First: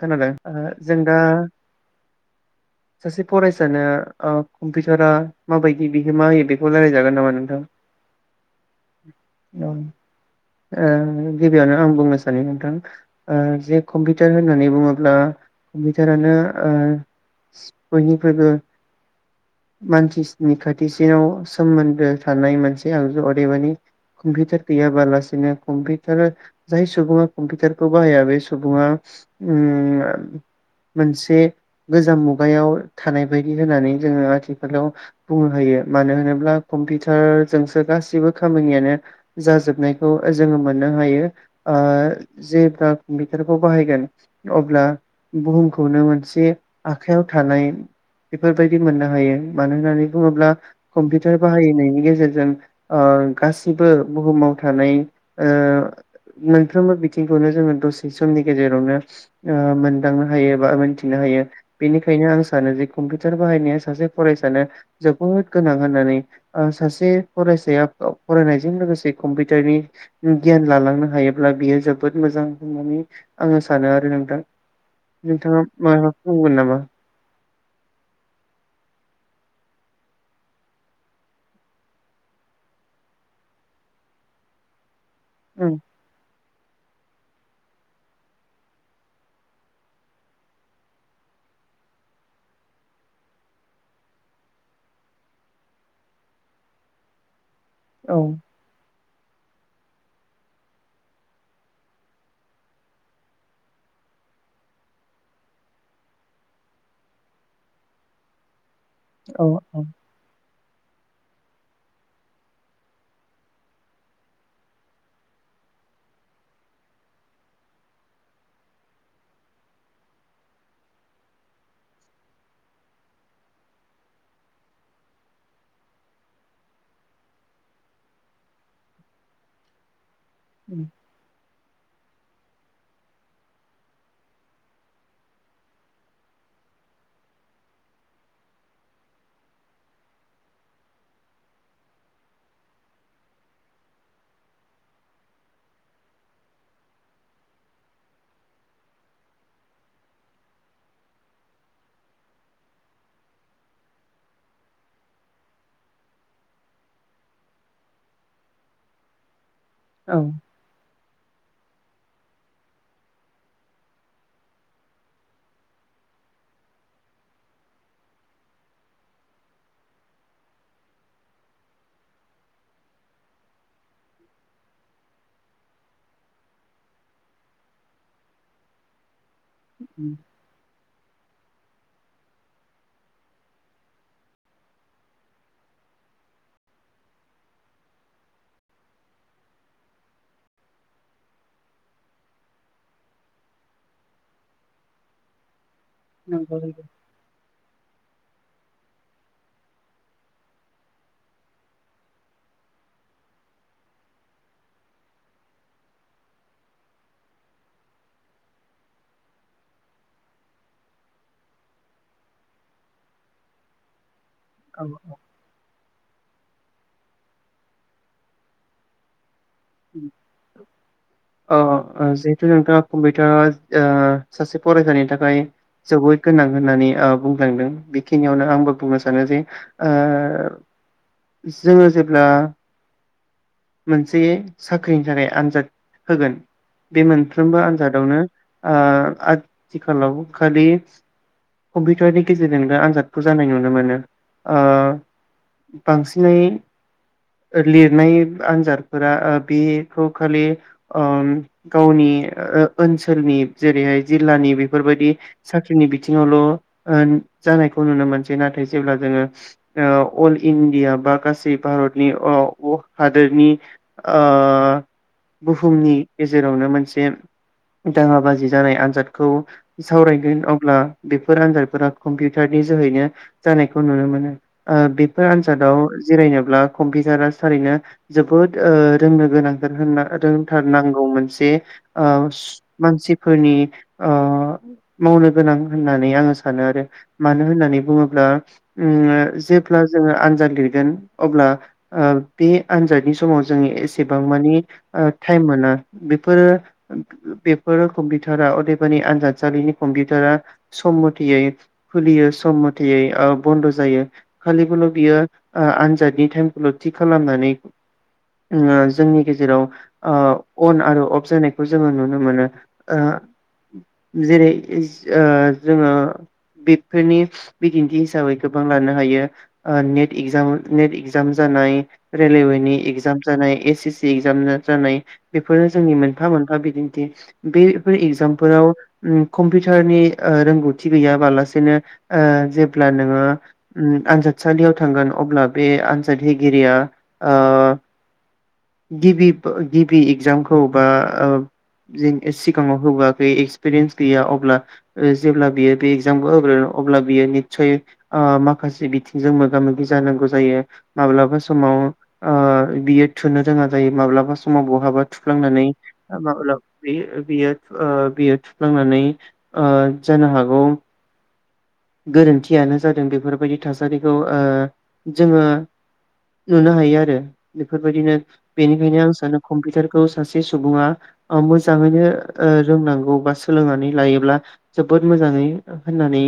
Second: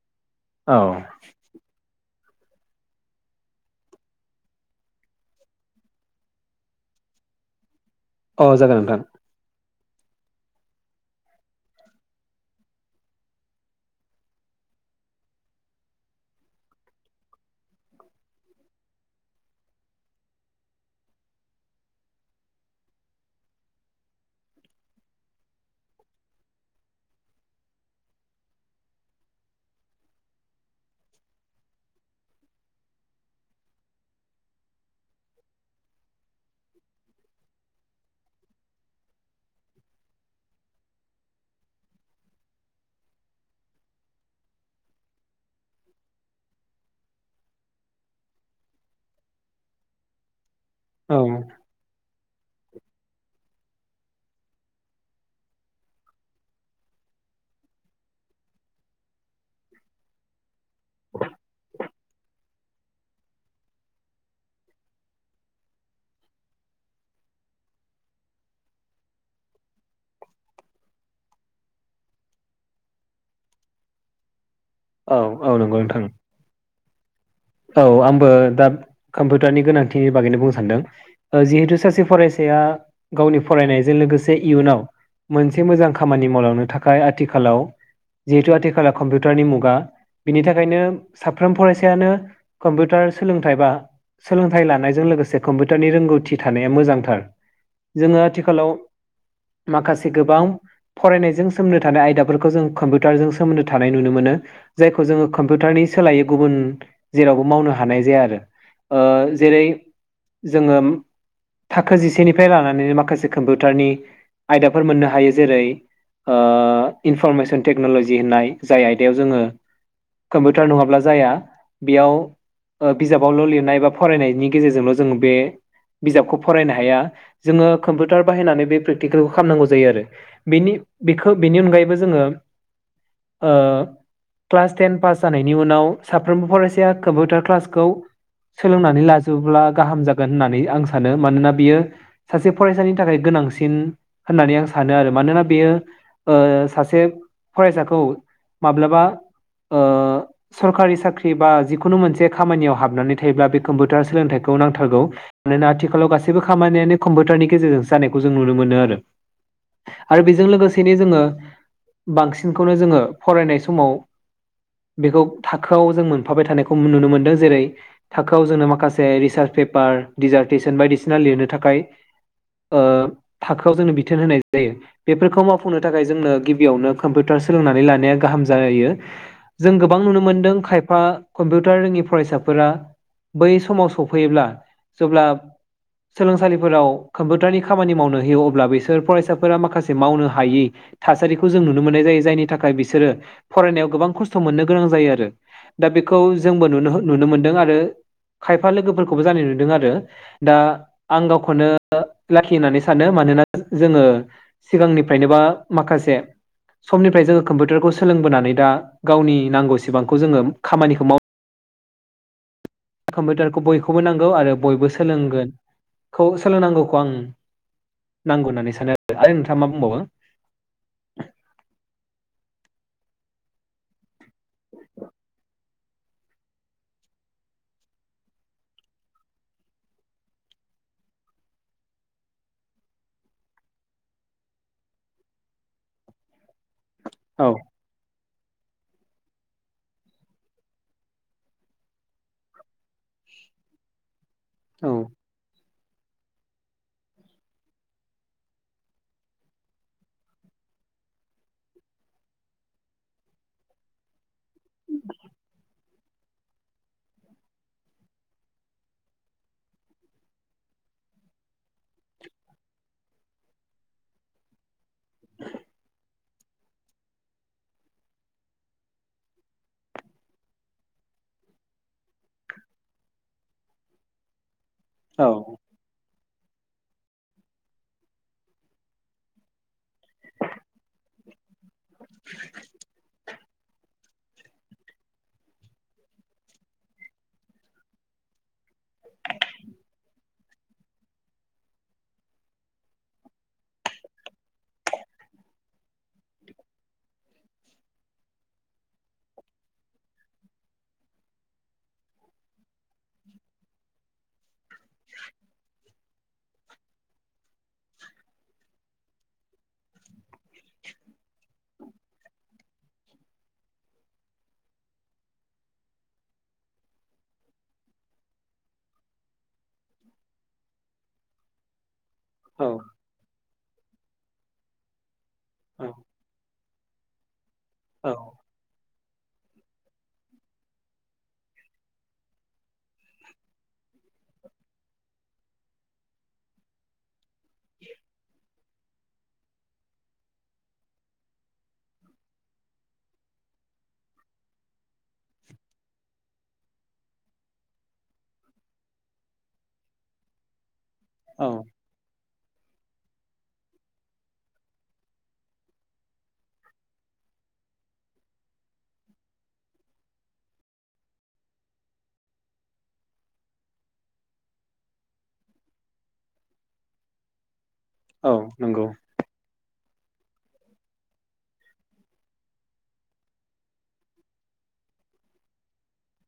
खोनादों ओ औ जों दा सासे फरायसानो ओ कम्पिउटारा माबायदि बिहोमा होयो बेखौ रायलायजागोन नामा नोंथां? अ जागोन नोंथां। ओ गिबियावनो आं बुंनो सानो नोंथां ओ जे कम्पिउटार होननानै बुङोब्ला कम्पिउटारानो ओ बयनिख्रुइबो मानसिनि खाथिसिनाव सोमोन्दो थानाय मोनसे आगजु अदेबानि कम्पिउटार गैयाबालासिनो कम्पिउटार जाय सुबुङा कम्पिउटारखौ बाहाया बे सुबुङा उम मोनसे गोजाम मुगायाव थानाय बायदि होननानै जोङो आथिखालाव बुंनो हायो मानो होनोब्ला कम्पिउटारजोंसो गासिबो खामानियानो जाजोबनायखौ जोङो मोननो हायो ओ जेब्ला कम्पिउटारखौ बाहायगोन अब्ला बुहुमखौनो मोनसे आखायाव थानाय बेफोरबायदि मोननो हायो मानो होननानै बुङोब्ला औ कम्पिउटार बाहायनायनि गेजेरजों ओ गासै बुहुमाव थानाय ओ मोनफ्रबो बिथिंखौनो जोङो दसे सम समनि गेजेरावनो ओ मोनदांनो हायो बा मोनथिनो हायो बेनिखायनो आं सानो जे कम्पिउटार बाहायनाया सासे फरायसानो जोबोद गोनां होननानै ओ सासे फरायसाया फरायनायजों लोगोसे कम्पिउटारनि गियान लालांनो हायोब्ला बियो जोबोद मोजां होननानै आङो सानो आरो नोंथां। औ औ नोंथाङा नंगौ नोंथां माबाफोर बुंगोन नामा? औ आंबो दा कम्पिउटारनि गोनांथिनि बागैनो बुंनो सानदों जिहेतु सासे फरायसाया गावनि फरायनायजों लोगोसे इयुनाव मोनसे उम मोजां खामानि मावलांनो थाखाय आथिखालाव जिहेतु आथिखालाव कम्पिउटारनि मुुं बा बिनि थाखायनो साफ्रोम फरायसायानो कम्पिउटार सोलोंथाइ बा सोलोंथाइ लानायजों लोगोसे कम्पिउटारनि रोंगौथि थानाया मोजांथार औ जोङो आथिखालाव माखासे गोबां फरायनायजों सोमोन्दो थानाय आयदाफोरखौ जों कम्पिउटारजों सोमोन्दो थानाय नुनो मोनो। जायखौ जोङो कम्पिउटारनि सोलायै गुबुन जेरावबो मावनो हानाय जाया आरो। ओ औ जेरै औ जोङो थाखो जिसेनिफ्राय लानानैनो माखासे कम्पिउटारनि आयदाफोर मोननो हायो जेरै ओ इनफरमेसन टेक्न'लजि होननाय जाय आयदायाव जोङो कम्पिउटार नङाब्ला जाया बेयाव ओ बिजाबावल' लिरनाय बा फरायनायनि गेजेरजोंल' जोंङ बे बिजाबखौ फरायनो हाया जोङो कम्पिउटार बाहायनानै बे प्रेकटिकेलखौ खालामनांगौ जायो आरो। बेनि बेखौ बेनि अनगायैबो जोङो ओ क्लास टेन पास जानायनि उनाव साफ्रोमबो फरायसाया कम्पिउटार क्लासखौ सोलोंनानै लाजोबोब्ला गाहाम जागोन होननानै आं सानो। मानोना बियो सासे फरायसानि थाखाय गोनांसिन होननानै आं सानो आरो मानोना बेयो ओ सासे फरायसाखौ माब्लाबा ओ सरकारि साख्रि बा जिखुनु मोनसे खामानियाव हाबनानै थायोब्ला बे कम्पिउटार सोलोंथाइखौ नांथारगौ मानोना आथिखालाव गासैबो खामानियानो कम्पिउटारनि गेजेरजोंसो जानायखौ जों नुनो मोनो आरो। नंगौ आरो बेजों लोगोसेनो जोङो बांसिनखौनो जोङो फरायनाय समाव बेखौ थाखोआव जों मोनफाबाय थानायखौ नुनो मोनदों जेरै थाखोआव जोंनो माखासे रिसार्च पेपार दिडिजार्टेसन बायदिसिना लिरनो थाखाय ओ थाखोआव जोंनो बिथोन होनाय जायो बेफोरखौ मावफुंनो थाखाय जोंनो गिबियावनो कम्पिउटार सोलोंनानै लानाया गाहाम जायो। जों गोबां नुनो मोनदों खायफा कम्पिउटार रोङि फरायसाफोरा बै समाव सफैयोब्ला जेब्ला सोलोंसालिफोराव कम्पिउटारनि खामानि मावनो होयो अब्ला बिसोर फरायसाफोरा माखासे मावनो हायि थासारिखौ जों नुनो मोननाय जायो जायनि थाखाय बिसोरो फरायनायाव गोबां खस्थ' थ मोननो गोनां जायो आरो दा बेखौ जोंबो नु नंगौ नुनो मोनदों आरो खायफा लोगोफोरखौबो जानाय नुदों आरो दा आं गावखौनो लाखि होननानै सानो मानोना जोङो सिगांनिफ्रायनोबा माखासे समनिफ्राय जोङो कम्पिउटारखौ सोलोंबोनानै दा गावनि नांगौसेबांखौ जोङो कम्पिउटारखौ बयखौबो नांगौ गौ आरो औ बयबो सोलोंगोन खौ सोलोंनांगौखौ आं नांगौ होननानै सानो आरो नोंथां अ ओ जिहेतु नोंथाङा कम्पिउटारआ ओ सासे फरायसानि थाखाय जोबोद गोनां होननानै ओ बुंलांदों बेखिनियावनो आंबो बुंनो सानोदि ओ जोङो जेब्ला मोनसे साख्रिनि थाखाय आनजाद होगोन बे औ मोनफ्रोमबो आनजादावनो ओ आथिखालाव खालि कम्पिउटारनि गेजेरजोंनो आनजादखौ जानाय नुनो मोनो ओ औ बांसिनै लिरनाय आनजादफोरा ओ बेखौ खालि ओम गावनि ओ-ओनसोलनि जेरैहाय जिल्लानि बेफोरबायदि साख्रिनि बिथिङावल ओन जानायखौ नुनो मोनसै नाथाय जेब्ला जोङो अल इण्डिया बा गासै भारतनि अ-अ हादोरनि ओ बुहुमनि गेजेरावनो मोनसे दाङा बाजि जानाय आनजादखौ सावरायगोन अब्ला बेफोर आनजादफोरा कम्पिउटारनि जोहैनो जानायखौ नुनो मोनो ओ औ बेफोर आनजादाव जिरायनो ब्ला कम्पिउटारा थारैनो जोबोद ओ रोंनो गोनांथार होनना रोंथारनांगौ मोनसे ओ स मानसिफोरनि ओ मावनो गोनां होननानै आङो सानो आरो मानो होननानै बुङोब्ला ओम जेब्ला जोङो आनजाद लिरगोन अब्ला ओ बे आनजादनि समाव जोंनि एसेबां मानि ओ टाइम मोना बेफोरो बेफोरो कम्पिउटारा अदेबानि आनजादसालिनि कम्पिउटारा सम मथेयै खुलियो सम मथेयै ओ बन्द जायो खालिबोल बियो ओ आनजादनि टाइमखौल थि खालामनानै ओम जोंनि गेजेराव ओ अन आरो अफ जानायखौ जोङो नुनो मोनो ओ जेरै ओ जोङो बेफोरनि बिदिन्थि हिसाबै गोबां लानो हायो ओ नेट इजाम नेट इगजाम जानाय औ रेलेवेनि एगजाम जानाय एस एस इगजाम जानाय बेफोरनो औ जोंनि मोनफा मोनफा बिदि थि बेफोर औ इगजामफोराव‌ ओम कम्पिउटारनि ओ रोंगौथि गैयाबालासेनो जेब्लाओ नोङो ओम आनजादसालियाव थांगोन अब्ला बे आनजाद हैगिरिया ओ गिबि प गिबि इगजामखौ बा ओ [unintelligible] सिगाङाव होबोआखै एक्सपिरियेन्स गैया अब्ला ओ जेब्ला बियो बे इगजामखौ होगोन अब्ला बियो नितसय ओ माखासे बिथिंजों मोगा मोगि जानांगौ जायो माब्लाबा औ समाव ओ बियो थुनो रोङा जायो माब्लाबा समाव बहाबा थुफ्लांनानै माब्ला बियो बियो ओ बियो थुफ्लांनानै ओ जानो हागौ गोरोन्थियानो जादों बेफोरबायदि थासारिखौ ओ जोङो नुनो हायो आरो बेफोरबायदिनो औ नंगौ बेनिखायनो आं सानो कम्पिउटार खौ सासे सुबुङा अ मोजाङैनो ओ रोंनांगौ बा सोलोंनानै लायोब्ला जोबोद मोजाङै होननानै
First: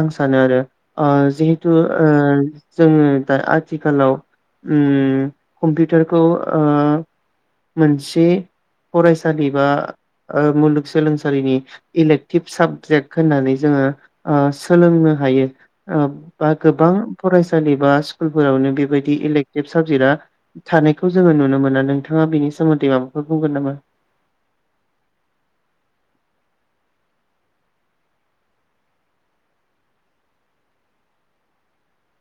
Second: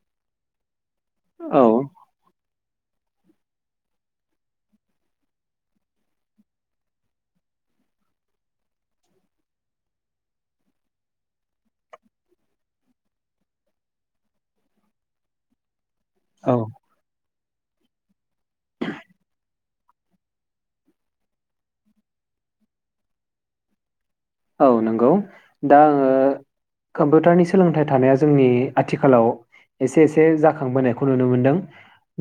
आं सानो आरो अ औ जिहेतु ओ जोङो दा आथिखालाव उम कम्पिउटारखौ ओ मोनसे फरायसालि बा ओ मुलुगसोलोंसालिनि इलेक्टिभ साबजेक्ट होननानै जोङो औ सोलोंनो हायो। ओ बा औ गोबां फरायसालि बा स्कुलफोरावनो बेबायदि इलेक्टिभ साबजेक्ट आ थानायखौ जोङो नुनो मोना नोंथाङा बेनि सोमोन्दै माबाफोर बुंगोन नामा? औ नंगौ दा आङो कम्पिउटारनि सोलोंथाइ थानाया जोंनि आथिखालाव एसे एसे जाखांबोनायखौ नुनो मोनदों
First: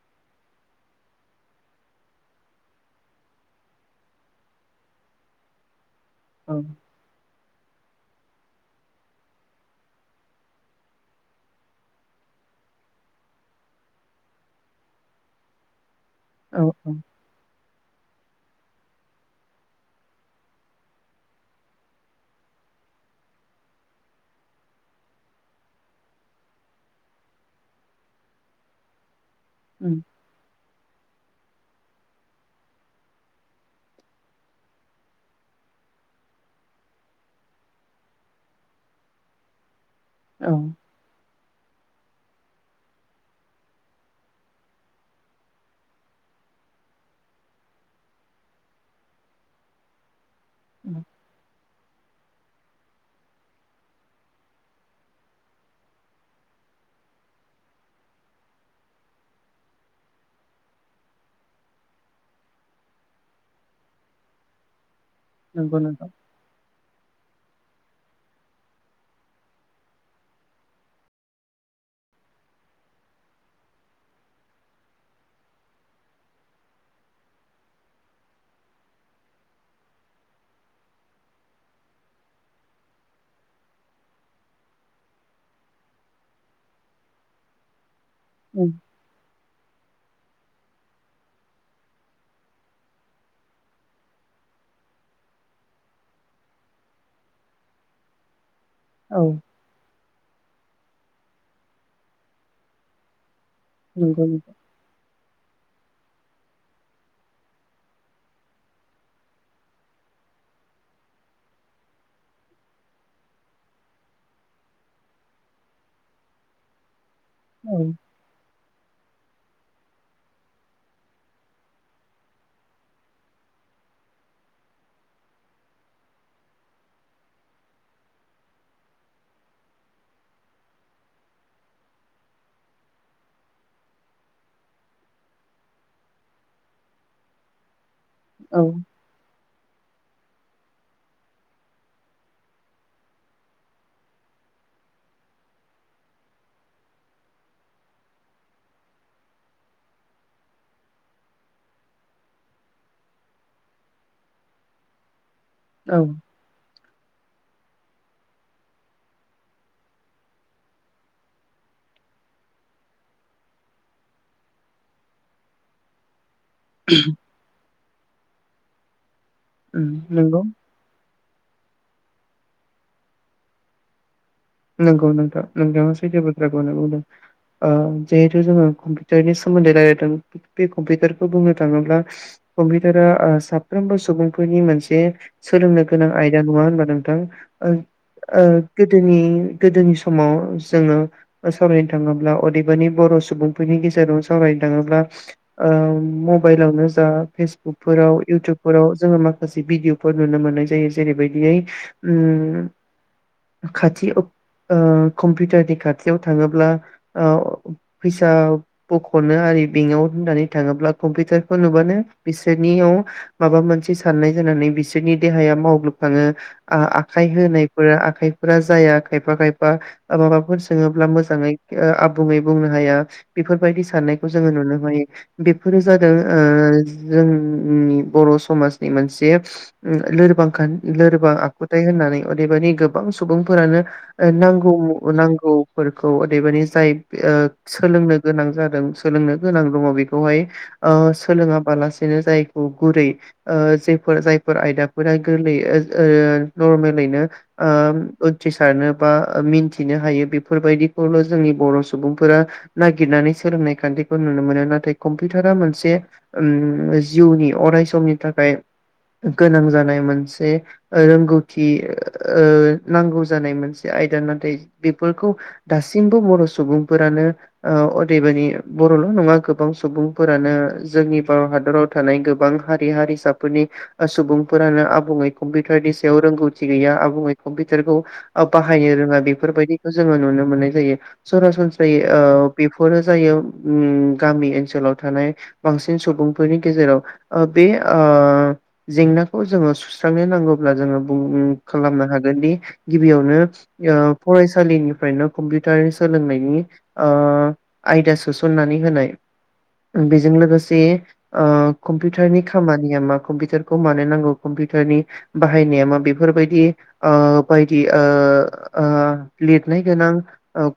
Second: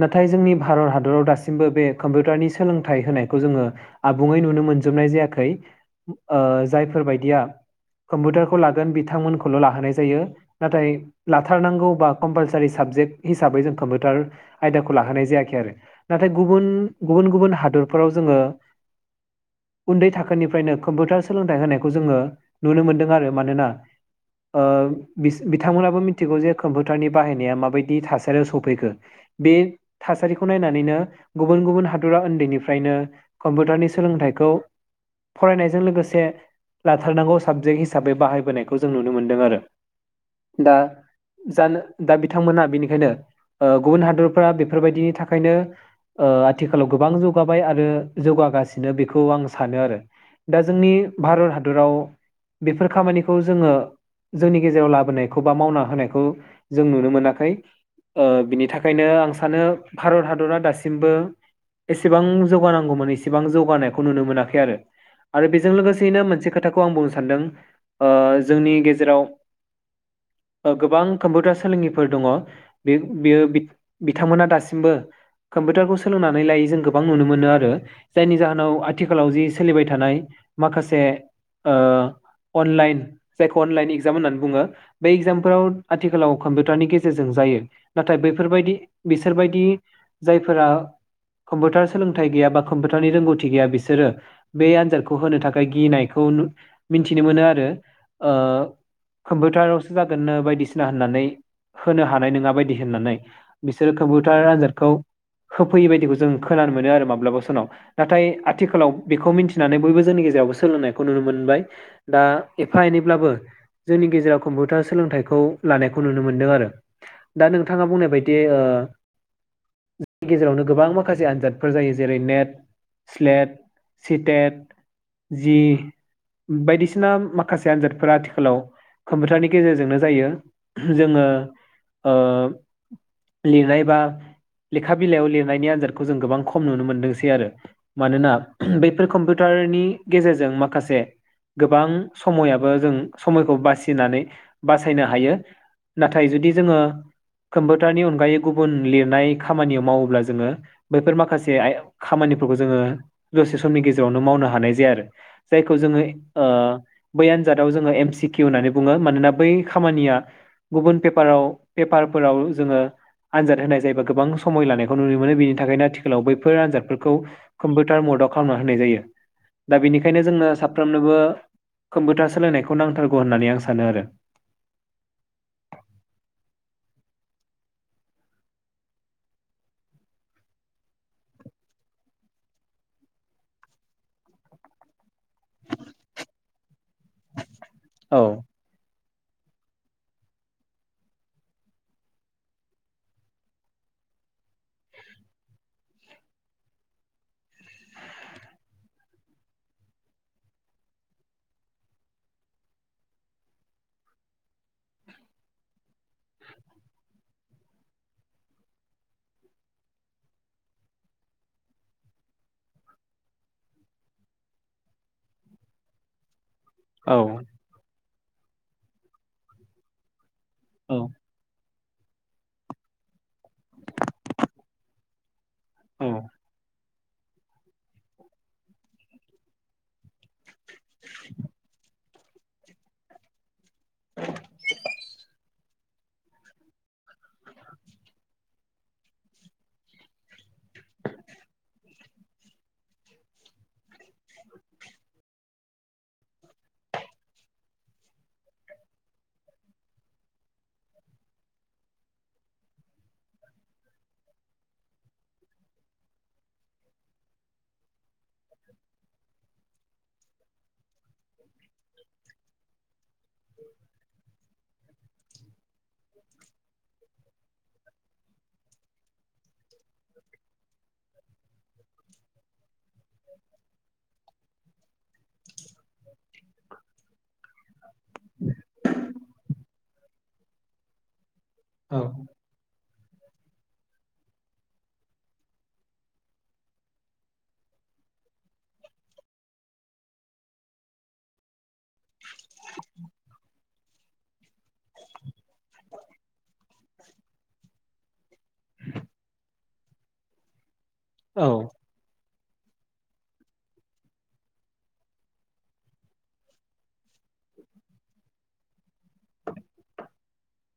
नाथाय जोंनि भारत हादराव दासिमबो बे कम्पिउटारनि सोलोंथाइ होनायखौ जोङो आबुङै नुनो मोनजोबनाय जायाखै ओ औ जाय या कम्पिउटारखौ लागोन बिथांमोनखौल' लाहोनाय जायो नाथाय लाथारनांगौबा कम्पालसारि साबजेक्ट हिसाबै जों कम्पिउटार आयदाखौ लाहोनाय जायाखै आरो नाथाय औ गुबुन औ गुबुन गुबुन हादर फोराव जोङो उन्दै थाखोनिफ्रायनो कम्पिउटार सोलोंथाय होनाय खौ जोङो नुनो मोनदों आरो मानोना ओ बिस बिथांमोनाबो मिथिगौ जे कम्पिउटारनि बाहायनाया माबायदि थासारियाव सफैखो बे उम थासारिखौ नायना नैनो गुबुन गुबुन हादरा उन्दैनिफ्रायनो कम्पिउटारनि सोलोंथाइखौ फरायनायजों लोगोसे लाथारनांगौ साबजेक्ट हिसाबै बाहायबोनायखौ जों नुनो मोन्दों आरो औ दा जानो दा बिथांमोनहा बेनिखायनो ओ गुबुन हादरफ्रा बेफोरबायदिनि थाखायनो ओ आथिखालाव गोबां जौगाबाय आरो जौगागासिनो बेखौ आं सानो आरो दा जोंनि भारत हादर दराव बेफोर खामानिखौ जोङो जोंनि गेजेराव लाबोनायखौ बा मावना होनायखौ जों नुनो मोनाखै ओ बिनि थाखायनो आं सानो भारत हादरा दासिमबो एसेबां जौगानांगौमोन एसेबां जौगानायखौ नुनो मोनाखै आरो आरो बेजों नंगौ नोंथां लोगोसेयैनो मोनसे खो खौ आं बुंनो सानदों ओ जोंनि गेजेराव गोबां कम्पिउटार सोलोंगिरिफोर दङ बे बेयो बिथांमोना दासिमबो कम्पिउटारखौ सोलोंनानै लायै जों गोबां नुनो मोनो आरो जायनि जाहोनाव आथिखालाव जि सोलिबाय थानाय माखासे ओ अनलाइन जायखौ अनलाइन इगजाम होननानै बुङो बे इगजामफोराव आथिखालाव कम्पिउटारनि गेजेरजों जायो। नाथाय उम बैफोरबायदि बिस सोरबायदि जायफोरा कम्पिउटार सोलोंथाइ गैया बा कम्पिउटारनि रोंगौथि गैया बिसोरो बे आनजादखौ होनो थाखाय गिनायखौ नु मिनथिनो मोनो आरो ओ औ कम्पिउटारावसो जागोननो बाय दिसिना होननानै होनो हानाय नङा बायदि होननानै बिसोरो नंगौ कम्पिउटार नोंथां आनजादखौ होफैयि बायदिखौ जों खोनानो मोनो आरो माब्लाबा समाव नाथाय आथिखालाव बेखौ मिन्थिनानै बयबो जोंनि गेजेरावबो सोलोंनायखौ नुनो मोनो बाय दा एफा एनैब्लाबो जोंनि गेजेराव कम्पिउटार सोलोंथाइखौ लानायखौ नुनो मोनदों आरो दा औ नोंथाङा बुंनाय बायदि ओ जोंनि गेजेरावनो गोबां माखासे आनजादफोर जायो जेरै- नेट, स्लेट, सिटेट, जि बायदिसिना माखासे आनजादफोरा आथिखालाव कम्पिउटारनि गेजेरजोंनो जायो जोङो ओ लिरनाय बा लेखा बिलाइयाव लिरनायनि आनजादखौ जों गोबां खम नुनो मोनदोंसै आरो मानोना औ बैफोर कम्पिउ टारनि गेजेरजों माखासे गोबां समयाबो जों समयखौ बासिनानै बासायनो हायो नाथाय जुदि जोङो कम्पिउटारनि अनगायै गुबुन लिरनाय खामानियाव मावोब्ला जोङो बैफोर माखासे खामानिफोरखौ जोङो दसे समनि गेजेरावनो मावनो हानाय जाया आरो जायखौ औ जोङो ओ बै आनजादाव जोङो एम सि किउ होननानै बुङो मानोना बै खामानिया गुबुन पेपाराव पेपारफोराव जोङो आनजाद होनाय जायोबा गोबां समय लानायखौ नुनो मोनो बेनि थाखायनो आथिखालाव बै फोर आनजादफोरखौ कम्पिउटार मदाव खालामना होनाय जायो। दा उम बेनिखायनो नंगौ जोंनो साबसिन बो कम्पिउटार सोलायनायखौ नांथारगौ होननानै आं सानो आरो नंगौ नोंथ नोंथाङा सैथो बाथ्राखौ बुंदों ओ जिहेतु जोङो कम्पिउटारनि सोमोन्दै रायलायदों बे कम्पिउटारखौ बुंनो थाङोब्ला कम्पिउटारा साफ्रोमबो सुबुंफोरनि मोनसे सोलोंनो गोनां आयदा नङा होनबा नोंथां औ दिनै गोदोनि समाव जोङो सावरायनो थाङोब्ला अदेबानि बर सुबुंफोरनि गेजेराव सावरायनो थाङोब्ला ओ मबाइलावनो जा फेसबुकफोराव इउटुबफोराव जोङो माखासे भिडिअफोर नुनो मोननाय जायो जेरैबायदियै खाथि ओ कम्पिउटारनि खाथियाव थाङोब्ला फैसा बखनो आरो बेंकआव होननानै थाङोब्ला कम्पिउटारखौ नुबानो बिसोरनियाव माबा मोनसे साननाय जानानै बिसोरनि देहाया मावग्लोबखाङो आ औ आखाय होनायफोरा आ खाइफोरा जाया खायफा खायफा ओ माबाब फोर सोङोब्ला औ मोजाङै ओ आबुङै बुंनो हाया बेफोरबायदि साननायखौ जोङो नुनो हायो बेफोरो जादों ओ जोंनि बर समाजनि मोनसे उम लोरबां होन लोरबां आखुथाय होननानै अदेबादानि गोबां सुबुंफोरानो ओ नांगौ नांगौ फोरखौ अदेबानि जाय ओ सोलोंनो गोनां जादों सोलोंनो गोनां दङ बेखौहाय ओ सोलोङाबालासेनो जायखौ गुरै ओ जफोर जायफोर आयदाफोरा गोरलैय ओ ओ नरमेलैनो उथ्रिसारनो बा मिथिनो हायो बेफोरबायदिखौल जोंनि बर सुबुंफोरा नागिरनानै सोलोंनाय खान्थिखौ नुनो मोनो नाथाय कम्पिउटारा मोनसे उम जिउनि अरायसनि थाखाय गोनां जानाय जाय मोनसे ओ रोंगौथि ओ नांगौ जानाय मोनस जों नाथाय बिफोरखौ दासिमबो बर सुबुंफोरानो ओ अदेबानि बर'ल' नङा गोबां सुबुंफोरानो जोंनि भारत हादराव थानाय गोबां हारि हारिसाफोरनि सुबुंफोराना आबुङै कम्पिउटारनि सायाव रोंगौथि गैया आबुङै कम्पिउटारखौ बाहायनो रोङा बेफोरबायदिखौ जोङो नुनो मोननाय जायो सरासनसराये औ ओ बेफोर फोरो जायो गामि उम ओनसोलाव थानाय बांसिन सुबुंफोरनि गेजेराव बे ओ जेंनाखौ जोङो सुस्रांनो नांगौब्ला जोङो खालामनो हागोन दि गिबियावनो ओ फरायसालिनिफ्रायनो कम्पिउटार सोलोंनायनि ओ आयदा सोसननानै होनाय बेजों लोगोसे ओ औ कम्पिउटारनि खामानिया मा कम्पिउटारखौ मानो नांगौ कम्पिउटारनि बाहायनाया मा बेफोरबायदि ओ बायदि ओ ओ लिरनाय गोनां।